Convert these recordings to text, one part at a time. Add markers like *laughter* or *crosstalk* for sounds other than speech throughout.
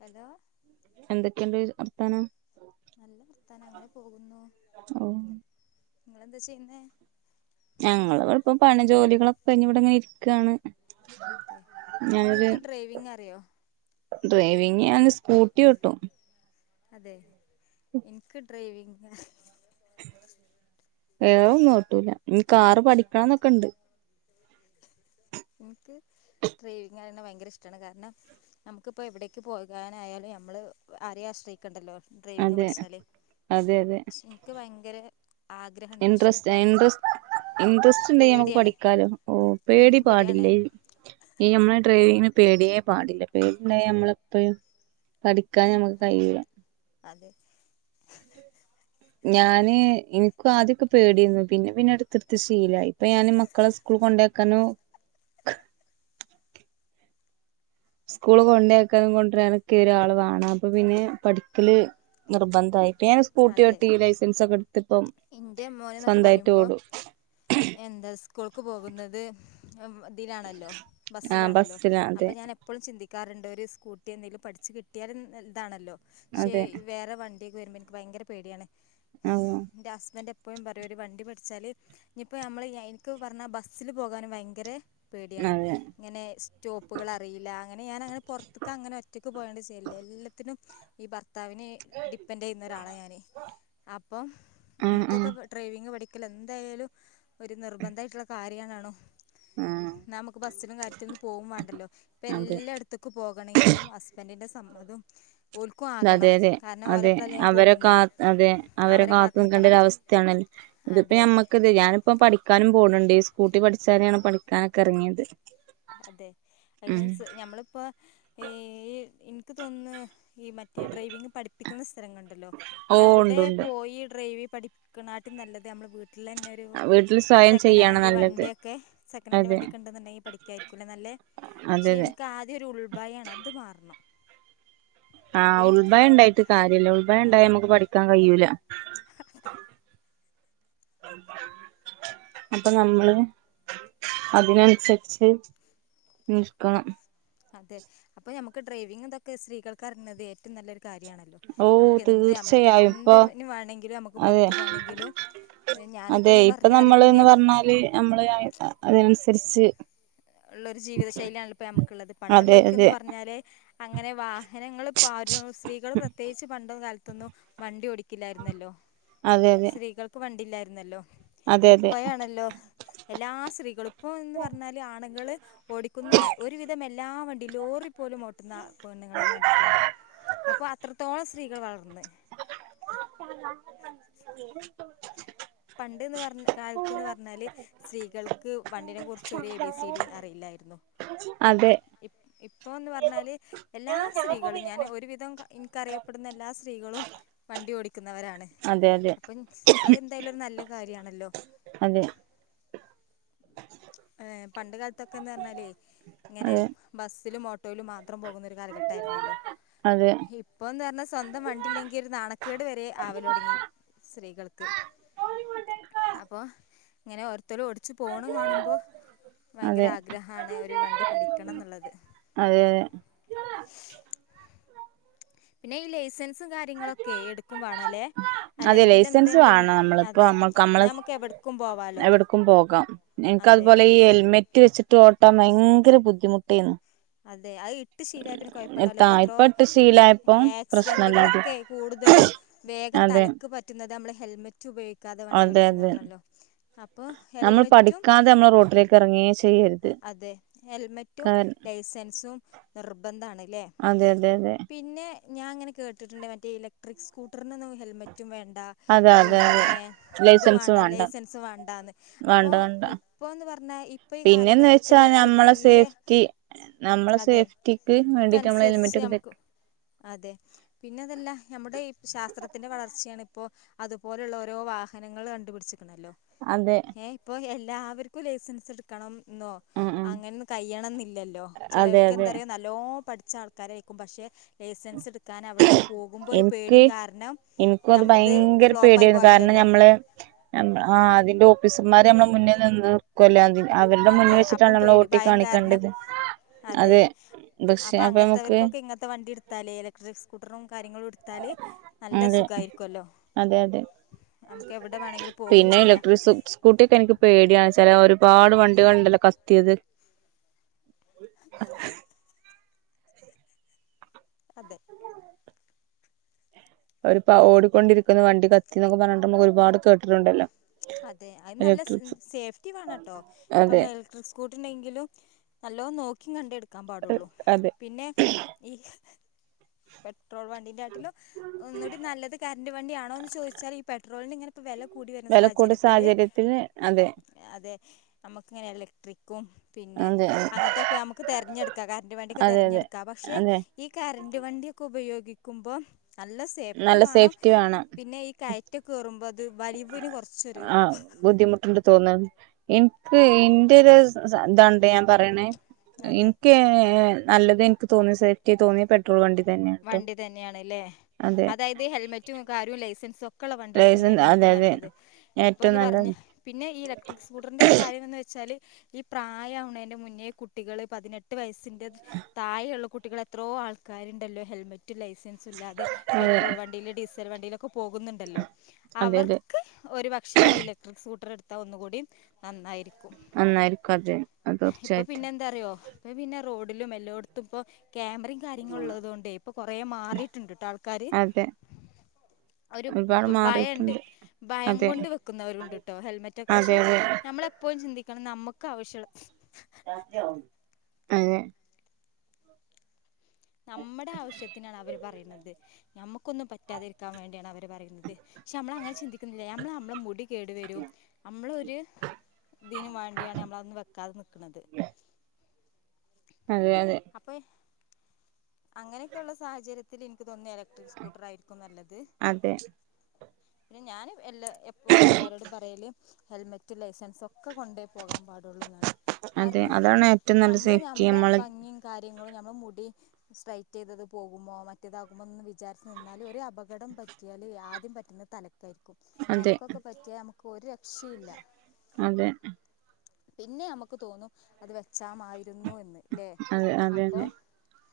Hello എന്തൊക്കെയുണ്ട് അർത്താനം? നല്ല വർത്താനം. അങ്ങനെ പോകുന്നു ഓ നിങ്ങെളെന്താ ചെയ്യുന്നേ? ഞങ്ങെള് ഇവെടെ ഇപ്പ പണി ജോലികളൊക്കെ കഴിഞ്ഞിവിടെയിങ്ങെനെ ഇരിക്കുകയാണ്. അതെ. നിങ്ങെക്ക് ഡ്രൈവിംഗ് അറിയോ? ഡ്രൈവിംഗ് ഞാൻ സ്കൂട്ടി ഓട്ടും. അതെ. എനിക്ക് ഡ്രൈവിങ് വേറൊന്നും ഓട്ടൂല്ല. ന് കാറ് പഠിക്കണന്നൊക്കെയൊണ്ട്. എനിക്ക് ഡ്രൈവിംഗാണ ഭയങ്കര ഇഷ്ട വാണ്. കാരണം. നമക്കിപ്പോ എവിടേക്ക് പോകാനായാലും നമ്മെള് ആരെയും ആശ്രയി ക്കെണ്ടല്ലോ ഡ്രൈവിങ് അതെ പഠിച്ചാല്. അതെ അതെ പക്ഷെ എനിക്ക് ഭയങ്കരേ. ഇൻട്രസ്റ്റാ ഇൻട്രസ്റ്റ് ഇൻട്രസ്റ്റ് ഉണ്ടേ നമ്ക്ക് പേടിയാണ് പഠിക്കാലോ. ഓ പേടി എനിക്ക് പേടിയാണ് പാടില്ലേ. ഈ നമ്മെളെ ഡ്രൈവിങ്ങിന് പേടിയേ പാടില്ല. പേടിണ്ടായി നമ്മളെപ്പഴും. പഠിക്കാൻ നമ്മെക്ക് കഴിയൂല. അതെ ഞാന് എനിക്കും ആദ്യൊക്കെ പേടയന്നു. പിന്നെ പിന്നെയെടുത്ത് എടുത്ത് ശീലായി. ഇപ്പ ഞാനിമോ. മക്കളെ സ്കൂളിൽ കൊണ്ടേക്കാനു. സ്കൂള് കൊണ്ടാക്കാനും കൊണ്ടരാനൊക്കെയെ ഒരാള് വേണം. അപ്പൊ പിന്നെ പഠിക്കെല്. നിർബന്ധമായിട്ട്. ഞാൻ അതെ സ്കൂട്ടിയോട്ടി ലൈസെൻസെക്കെ എടുത്തിപ്പം എൻ്റെ മോനെന്നൊക്കെ സ്വന്തമായിട്ട് പറയുമ്പോൾ ഓടും. എന്താ സ്കൂൾക്ക് പോകുന്നത് ഇതിലാണല്ലോ. ആ ബസ്സിലാണല്ലോ. ബസ്സില അതെ അപ്പോ ഞാൻ എപ്പ് പ്പളും ചിന്തിക്കാറുണ്ട് ഒരു സ്കൂട്ടി എന്തേലും പഠിച്ച് കിട്ടിയാല് ഇൻ ഇതാണല്ലോ. പക്ഷേ അതെ വേറെ വ ണ്ടിക്കെ വെരുമ്പം എനിക്ക് ഭയങ്കര പേടിയാണ്. ആ എന്റെ ഹസ്ബൻഡ്. എപ്പഴും പറയും ഒരു വണ്ടി പഠിച്ചാല്, ഇനിയിപ്പോ ഞമ്മെള് എനിക്ക് പറഞ്ഞാ ബസ്സില് പോകാനു ഭയങ്കര. പേടിയാണ്. അതെ ഇങ്ങെനെ സ് റ്റോപ്പുകൾ അറിയില്ല. അങ്ങനെ ഞാനയങ്ങനെ പൊറത്തേക്ക് അങ്ങനെ ഒറ്റയ്ക്ക് പോയോണ്ട് ചെയ്യല്. എല്ലാത്തിനും ഈ ബർ ത്താവിനെ ഡിപ്പെൻഡ് ചെയ്യുന്ന ഒരാളാ ഞാന്. അപ്പം ആ ആ ഇൻക്കൊക്കെ ഡ്രൈവി ങ് പഠിക്കെല് എന്തായാലും ഒരു നിർബന്ധയായിട്ടൊള്ള കാര്യന്നാണോ. ആ നമ്മെക്ക് ബസ്സിലും കാര്യത്തിലു ന്നും പോകും വേണ്ടല്ലോ. ഇപ്പ അതെ എല്ലാടു ത്തുക്ക് പോകണെങ്കിലും ഹസ്ബൻഡിന്റെ സമ്മതം ഓൽക്കും ആകണം. കാരണം ഓലേ. അവെരെ കാ അതെ. അവരെ കാത്തു കാത്ത് നിക്കണം നിക്കേണ്ടയൊരു അവസ്ഥയാണ്. ഇതിപ്പോ അതെ നമ്മ ക്ക് ത് ഞാനിപ്പ പഠിക്കാനും പോണ്‌ണ്ട് സ്കൂട്ടി പഠിച്ചാലെയാണ് പഠിക്കാനെക്കെ എറങ്ങിയത്. അതെ ഫൈനാൻസ്ഞമ്മളിപ്പോ ഈ എനിക്ക് തോന്നുന്നു ഈ മറ്റേ ഡ്രൈവിങ് പഠിപ്പിക്കുന്ന സ്ഥലങ്ങഉ ുണ്ടല്ലോ ഓ അവിടെ ഉണ്ട് ഉണ്ട് പോയി ഡ്രൈവി പഠി ക്ക്ണാട്ടിലും നല്ലത് നമ്മളെ വീട്ട ട്ടിൽ തന്നെ ഒരു വീട്ടിൽ സ്വയം സെക്കൻഡ് ചെയ്യാണ് ഹാൻഡ് നല്ലത് വണ്ടിൊക്കെ സെക്കൻ് ഹാൻഡ് അതെ വണ്ടിയൊക്ക ഉണ്ടുണ്ടെങ്കിപഠി ക്കായിരിക്കുംല്ലെ നല്ലെ അതെ പക്ഷെ അതെ ഇൻക്ക് ആദ്യം ഒരു ഉൾഭയാണ് അത് മാറണം ആഹ് അപ്പേ ഉൾഭയണ്ടായിട്ട് കാര്യല്ല ഉൾഭായ ണ്ടായ അതെ മമക്ക്പഠിക്ക ക്കാൻ കഴൂല അപ്പൊ നമ്മള് അതിനനുസരിച്ച് നിൽക്കണം അതെ അപ്പൊ നമുക്ക് ഡ്രൈവിംഗ്ങ് തൊക്കെ സ്ത്രീകൾക്ക് അറിണത് ഏറ്റവും നല്ലൊരു കാര്യമാണ് ഓ നമുക്ക് എന്ത് നമ്മളൊക്കെ തീർച്ചയായും ഇപ്പൊ എന്തിന് വേണങ്കിലും നമുക്ക് അതെ പുറത്ത് പോണെങ്കിലും അതെ ഇപ്പൊ നമ്മള്ന്ന് പറഞ്ഞാല് നമ്മള് അതിനനുസരിച്ച് ഉള്ള ഒരു ജീവിത ശൈലിയാാണല്ലൊപ്പോ നമമക്കുള്ളത് അതെ പണ്ടുള്ളോൽക്കന്ന് അതെ പറഞ്ഞാല് അങ്ങനെ വാ ഹനങ്ങൾപ്പോ ആരും സ്ത്രീകൾ പ്രത്യേകിച്ച് പണ്ടൊ കാലത്തൊന്നും വണ്ടി ഓടിക്കില്ലായിരുന്നല്ലോ അതെ സ്ത്രീകൾക്ക് വണ്ടില്ലായിരുന്നല്ലോ അതെ ഇപ്പോഴ ണല്ലോ എല്ലാ സ്ത്രീകളും ഇപ്പംന്ന് പറഞ്ഞാല് ആണുങ്ങള് ഓടിക്കുന്ന ഒരുവിധം എല്ലാ വണ്ടി ലോറി പോലും ഓട്ടുന്ന പെണ് ങ്ങളെ ഞാൻ കണ്ടിട്ടുണ്ട് അപ്പൊ അത്രത്തോളം സ്ത്രീകൾ വളർന്ന് *unintelligible* പണ്ട്ന്ന് പറഞ്ഞ കാലത്ത്ന്ന് പറഞ്ഞാല് സ്ത്രീകൾക്ക് വണ്ടിനെ കുറച്ച് ഒരു എ ബി സി ഡി അറിയില്ലായിരുന്നു അതെ ഇ ഇപ്പോ എന്ന് പറഞ്ഞാല് എല്ലാ സ്ത്രീകളും ഞാൻ ഒരുവിധം എനിക്കറിയപ്പെടുന്ന എല്ലാ സ്ത്രീകളും വണ്ടി ഓടിക്കുന്നവരാണ് അതെ അപ്പം അത് എന്തായാലും ഒരു നല്ല കാര്യമാണല്ലോ അതെ ഏ് പണ്ട് കാലത്തൊക്കെന്ന് പറഞ്ഞാല് ഇങ്ങനെ അതെ അതെ ബസ്സിലും ഓട്ടോയിലും മാത്രം പോകുന്ന രു കാലഘട്ടായിരുന്നല്ലോ അതെ അതെ ഇപ്പന്ന് പറഞ്ഞാൽ സ്വന്തം വണ്ടില്ലെങ്കിൽ ഒരു നാണക്കേട് വരെ ആവല തുടങ്ങി സ്ത്രീകൾക്ക് അപ്പൊ ഇങ്ങനെ ഓര്ത്തരും ഓടിച്ചു കാണുമ്പോ ഭയങ്കര അതെ ആഗ്രഹമാണ് ഒരു വണ്ടി പഠിക്കണം ന്നുള്ളത് ഏ പിന്നെ ഈ ലൈസൻസ് *unintelligible* കാര്യങ്ങളൊക്കെ എടുക്കും വേണല്ലെ അതെ അല്ലെങ്കില് എന്ത് ലൈസൻസ് കണ്ട്ന്നാ വേണം നമ്മളിപ്പോ അതെ നമ്മക്ക് ഇന്നാ നമ്മളെ നമ്മക്ക് എവട് എവിടക്കും പോകാം എൻക്ക് അതെ അതുപോലെ ഈ ഹെൽമെറ്റ് ട്ടി വെച്ചിട്ട് ഓട്ടാൻ ഭയങ്കര ബുദ്ധിമുട്ടേയിന്നു അതെ അത് ഇട്ട് ശീലായ പിന്നെ കൊഴപ്പണ്ടാവൂല്ലാ ട്ടാ ഇപ്പ എത്രോ ഇപ്പട്ട് ശീലായപ്പോ പ്രശ്നല്ലാതെ ആക്സിഡന്റുകളൊക്കെ കൂടുതലും വേഗം അതെ തലക്ക് പറ്റുന്നത് നമ്മള് ഹെൽമെറ്റ് റ്റ് ഉപയോഗിക്കാതെ വണ്ടി അതെ അതെ ഓടിക്കുന്നതാണല്ലോ അപ്പൊ നമ്മൾ ഹെൽമെറ്റും പഠിക്കാതെ റോട്ടിലേക്ക് എറങ്ങെ ചെയ്യര് ആഹ് അതെ ഹെൽമെറ്റും ലൈസൻസും നിർബന്ധാണ്ല്ലേ അതെ അതെ ഞാൻ ഇങ്ങനെ കേട്ട്ണ്ട് മറ്റേ ഇലക്ട്രിക് സ്കൂട്ടറിനൊന്നും ഹെൽമെറ്റും വേണ്ടാ അതെ അതെ അതെ ഇതും ലൈസൻസ് വേണ്ടാ വേണ്ട ലൈസൻസും വേണ്ടാന്ന് അപ്പൊ വേണ്ട വേണ്ട ഇപ്പോന്ന് പറഞ്ഞാ പിന്നെന്ന് വെച്ചാ നമ്മളെ സേഫ്റ്റി നമ്മളെ സേഫ്റ്റിക്ക് വേണ്ടിട്ട് നമ്മള് ത്തൻസരിച്ച് ഹെൽമെറ്റ് ഒക്കെ ധരി ഞമ്മക്ക് അതെ പിന്നെ അതല്ല ഞമ്മടെ ഈ ശാസ്ത്രത്തിന്റെ വളർച്ചയാണ് ഇപ്പോ അതുപോലെയുള്ള ഓരോ വാഹനങ്ങള് കണ്ടുപിടിച്ചിക്കണല്ലോ അതെ ഏഹ് ഇപ്പോ എല്ലാവര്ക്കും ലൈസൻസ് എടുക്കണം ഇന്നോ ഉം ഉം അങ്ങനൊന്നും കയ്യണന്നില്ലല്ലോ അതെ ചെലർക്ക് എന്താ അതെ പറയാ നല്ലോ പഠിച്ച ആൾക്കാരായിക്കും പക്ഷെ ലൈസൻസ് എടുക്കാൻ അവിടക്ക് പോകുമ്പോ ഒരു എനിക്ക് പേടിയും കാരണം എനിക്കും അത് ഞമ്മളത് ഭയങ്കര ഫ്ലോപ്പ് ആയി പേടിയായിരുന്നു കാരണം പോവല്ണ്ടല്ലോ ഞമ്മള് ആഹ് അതിന്റെ ഓഫീസർമാര് ഞമ്മളെ മുന്നിൽ നിന്ന് നിക്കുവല്ലോ *unintelligible* അവരുടെ മുന്നി അതെ അപ്പം വെച്ചിട്ടാണ് നമ്മള് പേടി ഓട്ടി ഭയം കാരണം കാണിക്കേണ്ടത് അതെ പക്ഷെ അപ്പൊ നമുക്ക് അങ്ങത്തെവർക്കൊക്കെ ഇങ്ങനത്തെ വണ്ടി എടുത്താലേ ലൈ ക്സ് സ്കൂട്ടറും കാര്യങ്ങളും എടുത്താല് നല്ല അതെ സുഖമായിരിക്കുവല്ലോ അതെ അതെ നമുക്ക് എവിടെ വേണെങ്കിലും പോകും പിന്നെ ചെയ്യാ ഇലക്ട്രിക് സ്കൂട്ടി എനിക്ക് പേടിയാന്ന് വെച്ചാല് ഒരുപാട് വണ്ടികൾണ്ടല്ലോ കത്തിയത് അ *inaudible* അതെ ഒരു പ ഓടിക്കൊണ്ടിരിക്കുന്ന വണ്ടി കത്തിന്നൊക്കെ പറഞ്ഞിട്ട് ഇമ്മക്ക് ഒരുപാട് കേട്ടിട്ടുണ്ടല്ലോ അതെ അയിന് നല്ല സ് ഇലക്ട്രിക് സേഫ്റ്റി വേണട്ടോ അതെ ഇപ്പമ്മള് എൽ ഡ്രെസ്സ് കോട്ട്ണ്ടെങ്കിലും നല്ലോ നോക്കി കണ്ടെ എടുക്കാൻ പാടുള്ളൂ അതെ പിന്നെ ഏഹ് പെട്രോൾ വണ്ടിൻ്റെ കാട്ടിലും ഒന്നൂടി നല്ലത് കറന്റ് വണ്ടിയാണോന്ന് ചോദിച്ചാല് ഈ പെട്രോളിന്റെ ഇങ്ങനെ ഇപ്പ വെല കൂടി വരുന്ന വില കൂടിയ സാഹചര്യത്തില് സാഹചര്യത്തിൽ അതെ അതെ നമ്മക്കിങ്ങനെ എലക്ട്രിക്കും പിന്നെ അതെ അങ്ങൻത്തൊക്കെ ഞമ്മക്ക് തെരഞ്ഞെടുക്കാം കറന്റ് വണ്ടിയൊക്കെ അതെ അതെ തെരഞ്ഞെടുക്കാം പക്ഷെ അതെ ഈ കറണ്ട് വണ്ടിയൊക്കെ ഉപയോഗിക്കുമ്പോ നല്ല സേഫ്റ്റി നല്ല വേണം സേഫ്റ്റി പിന്നെ ഈ കയറ്റ് കേറുമ്പോ ഇത് വലിവിന് കൊറച്ചൊരു ബുദ്ധിമുട്ട്ണ്ട് തോന്നാണ് എനിക്ക് ഇന്റെ ഒരു സ് സ ഇതാണ്ട്ടാ ഞാൻ പറയണെ അതെ ഇൻക്ക് ഏഹ് എഹ് നല്ലത് ഇൻക്ക് തോന്നിയസാ *unintelligible* തോന്നിയ പെട്രോൾ വണ്ടി തന്നെയാട്ടോ വണ്ടി തന്നെയാണ്ല്ലേ അതെ അതായത് ഹെൽമെറ്റും കാര്യവും ലൈസൻസും ഒക്കെ ഇള്ള വണ്ടിയെടുക്കുന്ന ലൈസൻസ് തന്നെ അതെ ആയിരിക്കും അതെ നല്ലത് ഏറ്റവും ഇപ്പൊന്ന് പറഞ്ഞാ നല്ലത് പിന്നെ ഈ ഇലക്ട്രിക് സ്കൂട്ടറിൻ്റെ ഒരു കാര്യാണ്ന്ന് വെച്ചാല് ഈ പ്രായാവണേന്റെ മുന്നേ കുട്ടികള് പതിനെട്ട് വയസ്സി ൻ്റെക്കെ തായെള്ള കുട്ടികൾ എത്രോ ആൾക്കാരുണ്ടല്ലോ ഹെൽമെറ്റ് ലൈസൻസ് ഇല്ലതെ അതെ പെട്രോൾ വണ്ടിയും ഡീസൽ വണ്ടിയിലും പോകുന്നുണ്ടല്ലോ അതെ അതെ അവർക്ക് ഒരു പക്ഷേല ഇലക്ട്രിക് സ്കൂട്ടർ എടുത്തൽ ഒന്നുകൂടി നന്നായിരിക്കും നന്നായിരിക്കും അതെ തീർച്ചയായിട്ടും എന്തറിയോ ഇപ്പൊ പിന്നെ റോഡിലും എല്ലോടത്തും ഇപ്പൊ ക്യാമറയും കാര്യങ്ങള ഉള്ളത് കൊണ്ടേ ഇപ്പൊ കൊറ മാറിട്ടുണ്ട് കേട്ടോ ആൾക്കാര് അതെ ഒരു ഒരുപാട് ഭയം ഉണ്ട് മാറിയിട്ടുണ്ട് ഭയം അതെ കൊണ്ട് വെക്കുന്നവരുണ്ട് കേട്ടോ ഹെൽമെറ്റൊക്കെ അതെ പക്ഷെ അതെ നമ്മളെ എപ്പോഴും ചിന്തിക്കണം നമുക്ക് ആവശ്യണം അതെ നമ്മുടെ ആവശ്യത്തിനാണ് അവർ പറയുന്നത് നമുക്കൊന്നും പറ്റാതിരിക്കാൻ വേണ്ടിയാണ് അവർ പറയുന്നത് പക്ഷെ നമ്മള അങ്ങനെ ചിന്തിക്കുന്നില്ല നമ്മള് നമ്മള മുടി കേടു വരും നമ്മളൊരു ഇതിന് വേണ്ടിയാണ് നമ്മളത് വെക്കാതെ നിൽക്കുന്നത് അതെ അതെ അപ്പൾ അങ്ങനെയൊക്കെയ ഉള്ള സാഹചര്യത്തിൽ എനിക്ക് തോന്നുന്നു എലക്ട്രിക് സ്കൂട്ടർ ആയിരിക്കും നല്ലത് അതെ പിന്നെ ഞാൻ എല്ലാ എപ്പോഴും എല്ലാരോടും പറയല് ഹെൽമെറ്റ് ലൈസൻസ് ഒക്കെ കൊണ്ട പോകാൻ പാടുള്ളൂ എന്നാണ് അതെ കാരണം അതാണ് ഏറ്റവും നല്ല നമ്മള് സേഫ്റ്റി നമ്മളെ നമ്മള് ഭംഗിയും കാര്യങ്ങളും നമ്മള് മുടി സ്ട്രൈറ്റ് ചെയ്തത് പോകുമോ മറ്റേതാകുമ്പോ എന്ന് വിചാരിച്ച് നിന്നാൽ ഒരു അപകടം പറ്റിയാല് ആദ്യം പറ്റുന്നത് തലക്ക ആായിരിക്കും അതെ തലക്കൊക്കെ പറ്റിയാൽ നമുക്ക് ഒരു രക്ഷയില്ല അതെ പിന്നെ നമക്ക് തോന്നും അത് വെച്ചാമായിരുന്നു എന്ന്ല്ലേ അതെ അതെ അപ്പൊ അതെ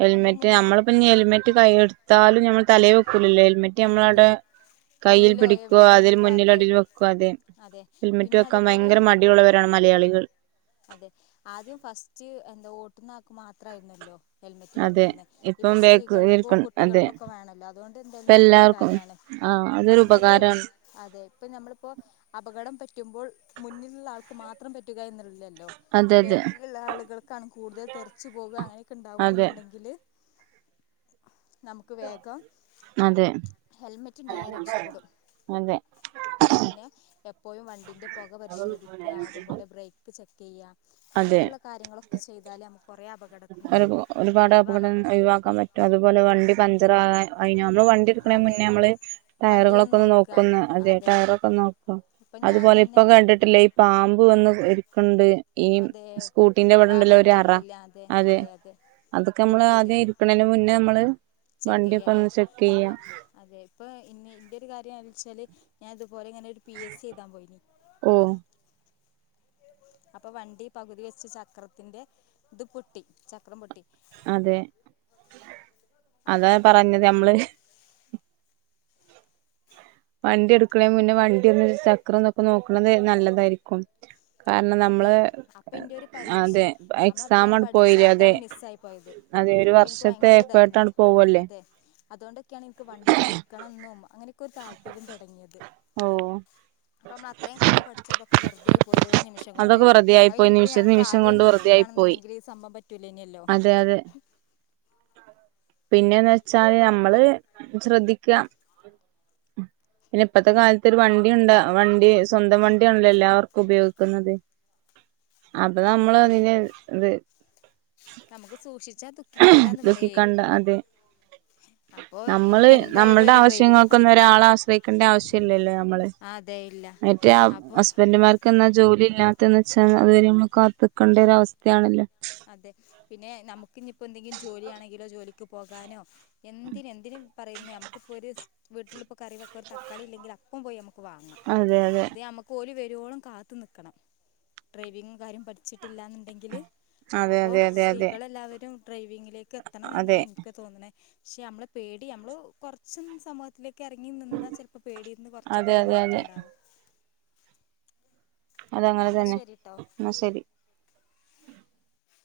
ഹെൽമെറ്റ് നമ്മളിപ്പ ഇനി ഹെൽമെറ്റ് കൈ എടുത്താലും നമ്മൾ തലേ വെക്കൂ ലല്ലോ ഹെൽമെറ്റ് അതെ നമ്മളവിടെ കയ്യിൽ കയ്യിലോ പിടിക്കു കോ എവിടെയെങ്കിലും അതിൽ വെക്കും അതെ മുന്നിലടിൽ വെക്കാതെ അതെ ഹെൽമെറ്റ് പിന്നെ വെക്കാൻ അതുപോലെ ഭയങ്കര മടി ടിള്ളവരാണ് മലയാളികൾ അതെ ആദ്യം ഫസ്റ്റ് എന്താ ഓട്ടുന്ന ആക്ക് മാത്രമായിരുന്നല്ലോ ഹെൽമെറ്റ് അതെ പറഞ്ഞിരുന്ന ഇപ്പം ബേക്ക് സ്ത്രീകൾക്കും ഇരിക്കും അതെ കുട്ടികൾക്കു ഒക്കെ വേണമല്ലോ അതുകൊണ്ട് എന്തായാലും നല്ലൊരു കാര്യമാണ് ആഹ അതൊരു കാരണം ഒരു ഉപകാരമാണ് അതെ ഇപ്പ നമ്മളിപ്പോ അപകടം പറ്റുമ്പോൾ മുന്നിലുള്ള ആൾക്ക് മാത്രം പറ്റുക എന്നുള്ളില്ലല്ലോ അതെ അതെ ബേക്കിലുള്ള ആളുകൾക്കാണ് കൂടുതൽ തെറിച്ചു പോവുക അങ്ങനെ അതെ ഉണ്ടാവവാണെന്നുണ്ടെങ്കില് നമുക്ക് വേഗം അതെ ഹെൽമെറ്റ് ഉണ്ടായാ രക്ഷപ്പെടും അതെ പിന്നെ എപ്പോഴും വണ്ടിന്റെ പുക പരിശോധിക്കുക അതുപോലെ ബ്രേക്ക് ചെക്ക് ചെയ്യാം അതെ അങ്ങനത്തെുള്ള കാര്യങ്ങളൊക്കെ ചെയ്താൽ നമുക്ക് കുറെ അപകടങ്ങൾ ഒരു ഒരുപാട് അപകടം ഒഴിവാക്കാൻ പറ്റും അതുപോലെ വണ്ടി പഞ്ചർ ആകാൻ അഴിഞ്ഞ് വണ്ടി വണ്ടി അതെ എടുക്കണമുന്നേ നമ്മള് ടയറുകളൊക്ക വണ്ടിയൊന്ന് ഒന്ന് നോക്കുക നോക്കുന്നു അതേ അതെ ടയറൊക്കെ നോ ഇപ്പം ഞാൻ അതുപോലെ ഇപ്പൊ തന്നെ കണ്ടിട്ടില്ലേ ഈ പാമ്പ് വന്ന് ഇരിക്കണ്ട് ഈ അതെ സ്കൂട്ടിന്റെ ഇവിടെ ഉണ്ടല്ലോ ഒരു അറ അതെ അതൊക്കെ നമ്മള് ഡിക്കിയിൽ ആദ്യം ഇരിക്കണതിന് മുന്നേ നമ്മള് ചെക്ക് വണ്ടിയൊപ്പ ചെയ്യല്ലേ ഇന്ന് ചെക്ക് ചെയ്യാ ആ അതെ ഇപ്പം ഇനി ഇൻ്റെ ഒരു കാര്യംണന്ന് വെച്ചാല് ഞാൻ ഇതുപോലെ ഇങ്ങനെ ഒരു പി എസ് സി എഴുതാൻ പോയിനി ഓ അപ്പൊ വണ്ടി പകുതി വെച്ച് ചക്രത്തിന്റെ ഇത് പൊട്ടി ചക്രം പൊട്ടി അതെ അതാ പറഞ്ഞത് നമ്മള് വണ്ടി എടുക്കണേ മുന്നേ വണ്ടി ഒന്ന് ചക്രംന്നൊക്കെ നോക്കണത് നല്ലതായിരിക്കും. കാരണം അതെ നമ്മള് അപ്പൊ എന്റെ ഒരു പരീക്ഷ അതെ നമ്മൾ എക്സാം അത്രയും ആണ്ട് പഠിച്ച പോയിലേ അതെ അതാണ് മിസ്സായി പോയത് ഉം അതെ ഒരു അപ്പൊ എനിക്ക് വർഷത്തെ ഭയങ്കര ഇതായിരുന്നു എഫേർട്ടാണ്ട് പോവല്ലേ. അതെ അതുകൊണ്ടൊക്കെയാണ് ഇൻക്ക് വണ്ടി പഠിക്കണം ന്നും അങ്ങനെക്കെ ഒരു താല്പര്യം തൊടങ്ങിയത്. അപ്പ നമ്മൾ അത്രേം കാലം പഠിച്ചതൊക്കെ വെറുതയായി പോയില്ലേ ഒരു നിമിഷം കൊണ്ട് അതൊക്കെ വെറുതെയായി അഹ് പോയി ഇഞ്ഞിപ്പം നിമിഷ ഞങ്ങൾക്ക് നിമിഷം ആദ്യേ കൊണ്ട് വെറുതെയായി പോയി നോക്കിക്കാണുന്ന്ണ്ടെങ്കി ഈ സംഭവം പറ്റൂലേനല്ലോ. അതെ അതെ പിന്നെന്ന് വെച്ചാല് നമ്മള് ശ്രദ്ധിക്കാ. പിന്നെ ഇപ്പത്തെ കാലത്ത് ഒരു വണ്ടിണ്ട വണ്ടി സ്വന്തം വണ്ടിയാണല്ലോ എല്ലാവർക്കും ഉപയോഗിക്കുന്നത്. അപ്പൊ നമ്മള് അതന്നെ അതിന് ഇത് നമുക്ക് സൂക്ഷിച്ചാ ദുഃഖിക്കേണ്ടാന്ന് പറയേ. ദുഃഖിക്കണ്ട അതെ അപ്പോ നമ്മള് എനിക്ക് എന്തായാലും നമ്മളുടെ ഒരു ഡ്രൈവിങ് ആവശ്യങ്ങൾക്കൊന്നും പഠിക്കണം ഒരാള ആശ്രയിക്കേണ്ട ആവശ്യം ഇല്ലല്ലോ നമ്മള്. ആ അതെ ഇല്ല മറ്റേ ആം അപ്പൊ ഹസ്ബൻഡമാർ ക്കന്നാ ജോലില്ലാത്തന്ന് വെച്ചാ അതുവരെ നമ്മ കാത്ത്ക്കേണ്ട ഒര അവസ്ഥയാണല്ലോ. അതെ പിന്നെ നമുക്ക് ഇഞ്ഞിപ്പം എന്തെങ്കി ജോലിയാണെങ്കിലോ ജോലിക്ക് പോകാനോ എന്തിന് എന്തിനും പറയുന്ന നമുക്കിപ്പോ ഒരു വീട്ടിലിപ്പോ കറി വെക്ക ഒരു തക്കാളി ഇല്ലെങ്കില ഇപ്പം പോയി നമുക്ക് വങ്ങാം അതെ അതെ ഇതേ നമ ക്കോല് വരോളം കാത്ത് നിക്കണം ഡ്രൈവിംഗും കാര്യം പഠിച്ചിട്ടില്ലാന്ന്ണ്ടെങ്കിൽ അതെ അപ്പോ അതെ അതെ സ്ത്രീകള എല്ലാവരും ഡ്രൈവിങ്ങിലേക്ക് എത്തണം അതെ അതെ എന്നാണ് ഇൻക്ക് തോന്ന്ണേ. പക്ഷെ നമ്മളെ പേടി നമ്മള് കൊർച്ചും സമ തിലേക്ക് എറങ്ങി നിന്നാ ചെൽപ്പം പേടീന്ന് കൊർച്ചൊക്കെ അതെ ഒരു അതെ അതെ മാറ്റണ്ടാവും. അതങ്ങനെ എന്നാൽ തന്നെ ശരി കേട്ടോ ന്നാ ശരി.